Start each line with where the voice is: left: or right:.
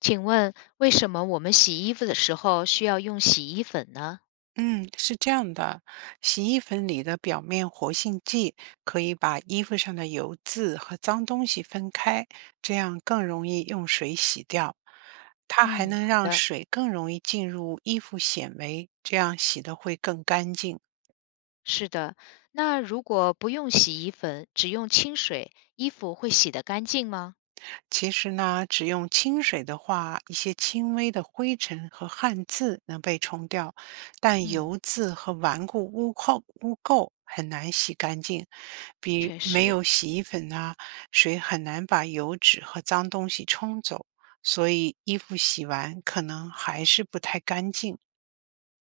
left: 请问为什么我们洗衣服的时候需要用洗衣粉呢？
right: 嗯，是这样的，洗衣粉里的表面活性剂可以把衣服上的油渍和脏东西分开，这样更容易用水洗掉。它还
left: 嗯，
right: 能
left: 好
right: 让
left: 的，
right: 水更容易进入衣服纤维，这样洗的会更干净。
left: 是的。那如果不用洗衣粉，只用清水，衣服会洗得干净吗？
right: 其实呢，只用清水的话，一些轻微的灰尘和汗渍能被冲掉，但
left: 嗯，
right: 油渍和顽固污垢很难洗干净。比
left: 确
right: 没
left: 实。
right: 有洗衣粉啊，水很难把油脂和脏东西冲走，所以衣服洗完可能还是不太干净。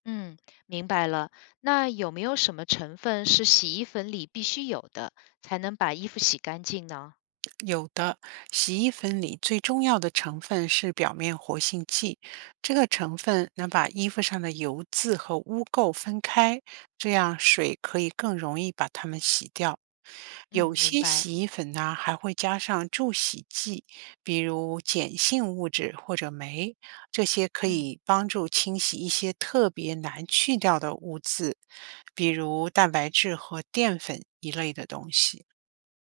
left: 嗯，明白了。那有没有什么成分是洗衣粉里必须有的，才能把衣服洗干净呢？
right: 有的，洗衣粉里最重要的成分是表面活性剂，这个成分能把衣服上的油渍和污垢分开，这样水可以更容易把它们洗掉。有
left: 嗯，明
right: 些
left: 白。
right: 洗衣粉呢还会加上助洗剂，比如碱性物质或者酶，这些可
left: 嗯。
right: 以帮助清洗一些特别难去掉的污渍，比如蛋白质和淀粉一类的东西。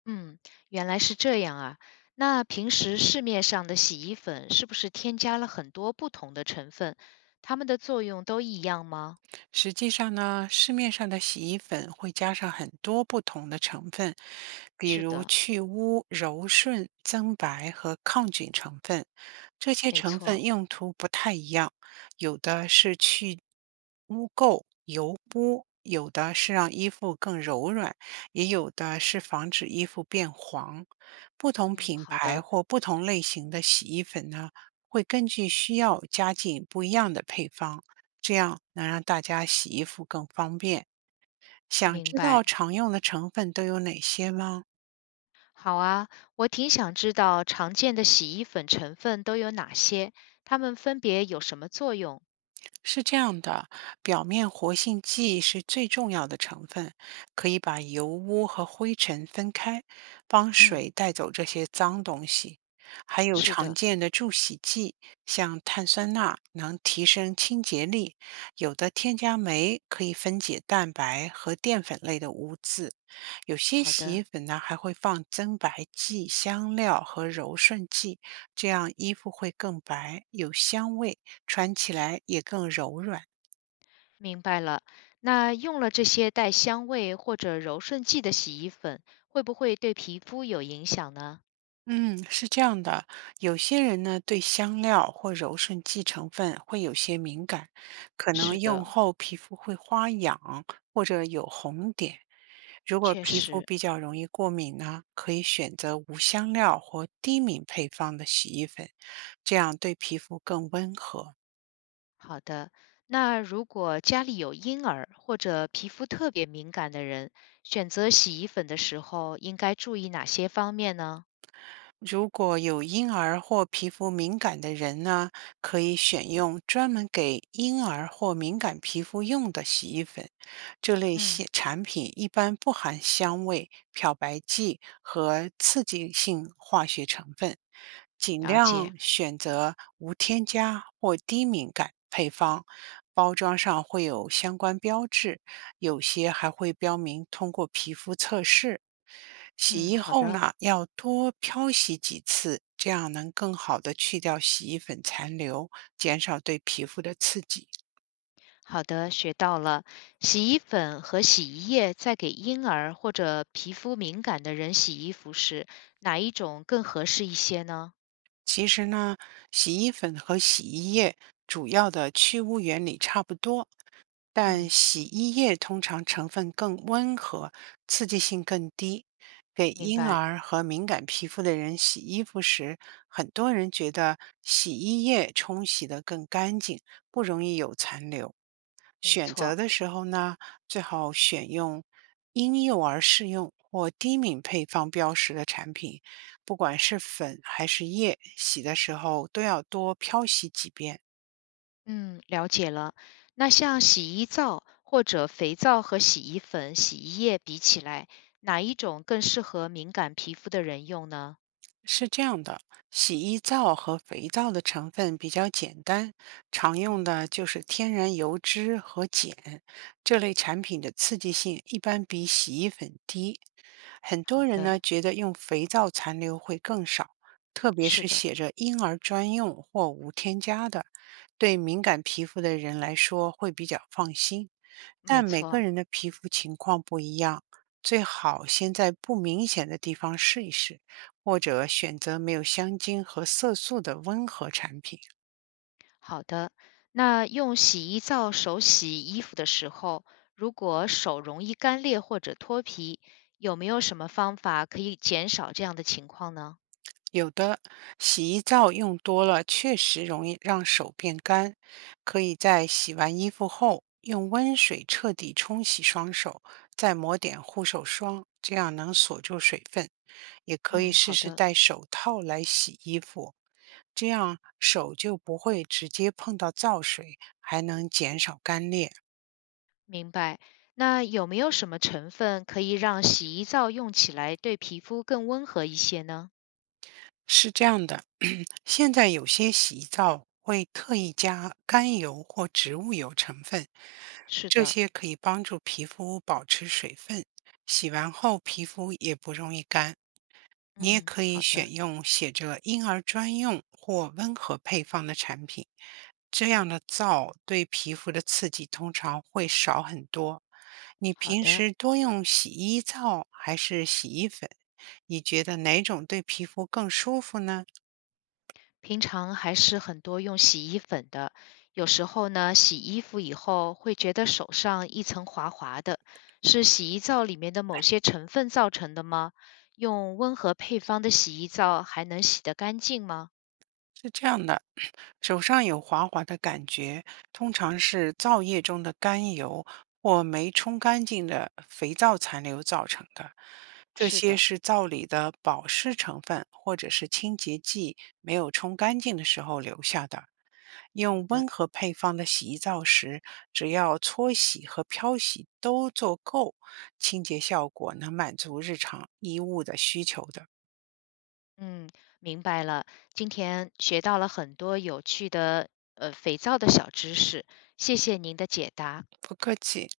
left: 嗯，原来是这样啊。那平时市面上的洗衣粉是不是添加了很多不同的成分？它们的作用都一样吗？
right: 实际上呢，市面上的洗衣粉会加上很多不同的成分，比
left: 是
right: 如
left: 的，
right: 去污、柔顺、增白和抗菌成分。这些
left: 没
right: 成分
left: 错。
right: 用途不太一样，有的是去污垢、油污，有的是让衣服更柔软，也有的是防止衣服变黄。不同
left: 嗯，
right: 品
left: 好
right: 牌
left: 的，
right: 或不同类型的洗衣粉呢，会根据需要加进不一样的配方。这样能让大家洗衣服更方便。想
left: 明
right: 知
left: 白。
right: 道常用的成分都有哪些吗？
left: 好啊，我挺想知道常见的洗衣粉成分都有哪些，它们分别有什么作用？
right: 是这样的，表面活性剂是最重要的成分，可以把油污和灰尘分开，帮
left: 嗯，
right: 水带走这些脏东西。还有
left: 是
right: 常
left: 的，
right: 见的助洗剂，像碳酸钠能提升清洁力，有的添加酶可以分解蛋白和淀粉类的污渍，有些
left: 好
right: 洗衣
left: 的，
right: 粉呢还会放增白剂、香料和柔顺剂，这样衣服会更白，有香味，穿起来也更柔软。
left: 明白了。那用了这些带香味或者柔顺剂的洗衣粉，会不会对皮肤有影响呢？
right: 嗯，是这样的，有些人呢对香料或柔顺剂成分会有些敏感，可能
left: 是
right: 用
left: 的，
right: 后皮肤会发痒或者有红点。如果
left: 确
right: 皮肤
left: 实，
right: 比较容易过敏呢，可以选择无香料或低敏配方的洗衣粉，这样对皮肤更温和。
left: 好的。那如果家里有婴儿或者皮肤特别敏感的人，选择洗衣粉的时候应该注意哪些方面呢？
right: 如果有婴儿或皮肤敏感的人呢，可以选用专门给婴儿或敏感皮肤用的洗衣粉。这类洗
left: 嗯，
right: 产品一般不含香味、漂白剂和刺激性化学成分，尽
left: 了
right: 量
left: 解。
right: 选择无添加或低敏感配方。包装上会有相关标志，有些还会标明通过皮肤测试。洗
left: 嗯，
right: 衣
left: 好
right: 后
left: 的，
right: 呢，要多漂洗几次，这样能更好的去掉洗衣粉残留，减少对皮肤的刺激。
left: 好的，学到了。洗衣粉和洗衣液在给婴儿或者皮肤敏感的人洗衣服时，哪一种更合适一些呢？
right: 其实呢，洗衣粉和洗衣液主要的去污原理差不多，但
left: 嗯，
right: 洗衣液通常成分更温和，刺激性更低。给
left: 明
right: 婴
left: 白，
right: 儿和敏感皮肤的人洗衣服时，很多人觉得洗衣液冲洗得更干净，不容易有残留。
left: 没
right: 选择
left: 错。
right: 的时候呢，最好选用婴幼儿适用或低敏配方标识的产品，不管是粉还是液，洗的时候都要多漂洗几遍。
left: 嗯，了解了。那像洗衣皂或者肥皂和洗衣粉、洗衣液比起来，哪一种更适合敏感皮肤的人用呢？
right: 是这样的，洗衣皂和肥皂的成分比较简单，常用
left: 嗯，
right: 的就是天然油脂和碱。这类产品的刺激性一般比洗衣粉低。很多
left: 好
right: 人呢
left: 的，
right: 觉得用肥皂残留会更少，特别
left: 是
right: 是
left: 的，
right: 写着婴儿专用或无添加的，对敏感皮肤的人来说会比较放心。
left: 没
right: 但每个
left: 错。
right: 人的皮肤情况不一样，最好先在不明显的地方试一试，或者选择没有香精和色素的温和产品。
left: 好的，那用洗衣皂手洗衣服的时候，如果手容易干裂或者脱皮，有没有什么方法可以减少这样的情况呢？
right: 有的洗衣皂用多了，确实容易让手变干，可以在洗完衣服后用温水彻底冲洗双手，再抹点护手霜，这样能锁住水分。也可以
left: 嗯，
right: 试
left: 好
right: 试
left: 的。
right: 戴手套来洗衣服，这样手就不会直接碰到皂水，还能减少干裂。
left: 明白。那有没有什么成分可以让洗衣皂用起来对皮肤更温和一些呢？
right: 是这样的，现在有些洗衣皂会特意加甘油或植物油成分，
left: 是
right: 这
left: 的，
right: 些可以帮助皮肤保持水分，洗完后皮肤也不容易干。你也
left: 嗯，
right: 可以
left: 好
right: 选
left: 的，
right: 用写着“婴儿专用”或“温和配方”的产品，这样
left: 嗯，
right: 的皂对皮肤的刺激通常会少很多。你
left: 好
right: 平
left: 的。
right: 时多用洗衣皂还是洗衣粉？你觉得哪种对皮肤更舒服呢？
left: 平常还是很多用洗衣粉的，有时候呢，洗衣服以后会觉得手上一层滑滑的，是洗衣皂里面的某些成分造成的吗？用温和配方的洗衣皂还能洗得干净吗？
right: 是这样的，手上有滑滑的感觉，通常是皂液中的甘油或没冲干净的肥皂残留造成的。这
left: 是
right: 些
left: 的。
right: 是皂里的保湿成分或者是清洁剂没有冲干净的时候留下的。
left: 好
right: 用
left: 的。
right: 温和配方的洗衣皂时，只要搓洗和漂洗都做够，清洁效果能满足日常衣物的需求的。
left: 嗯，明白了。今天学到了很多有趣的肥皂的小知识，谢谢您的解答。
right: 不客气。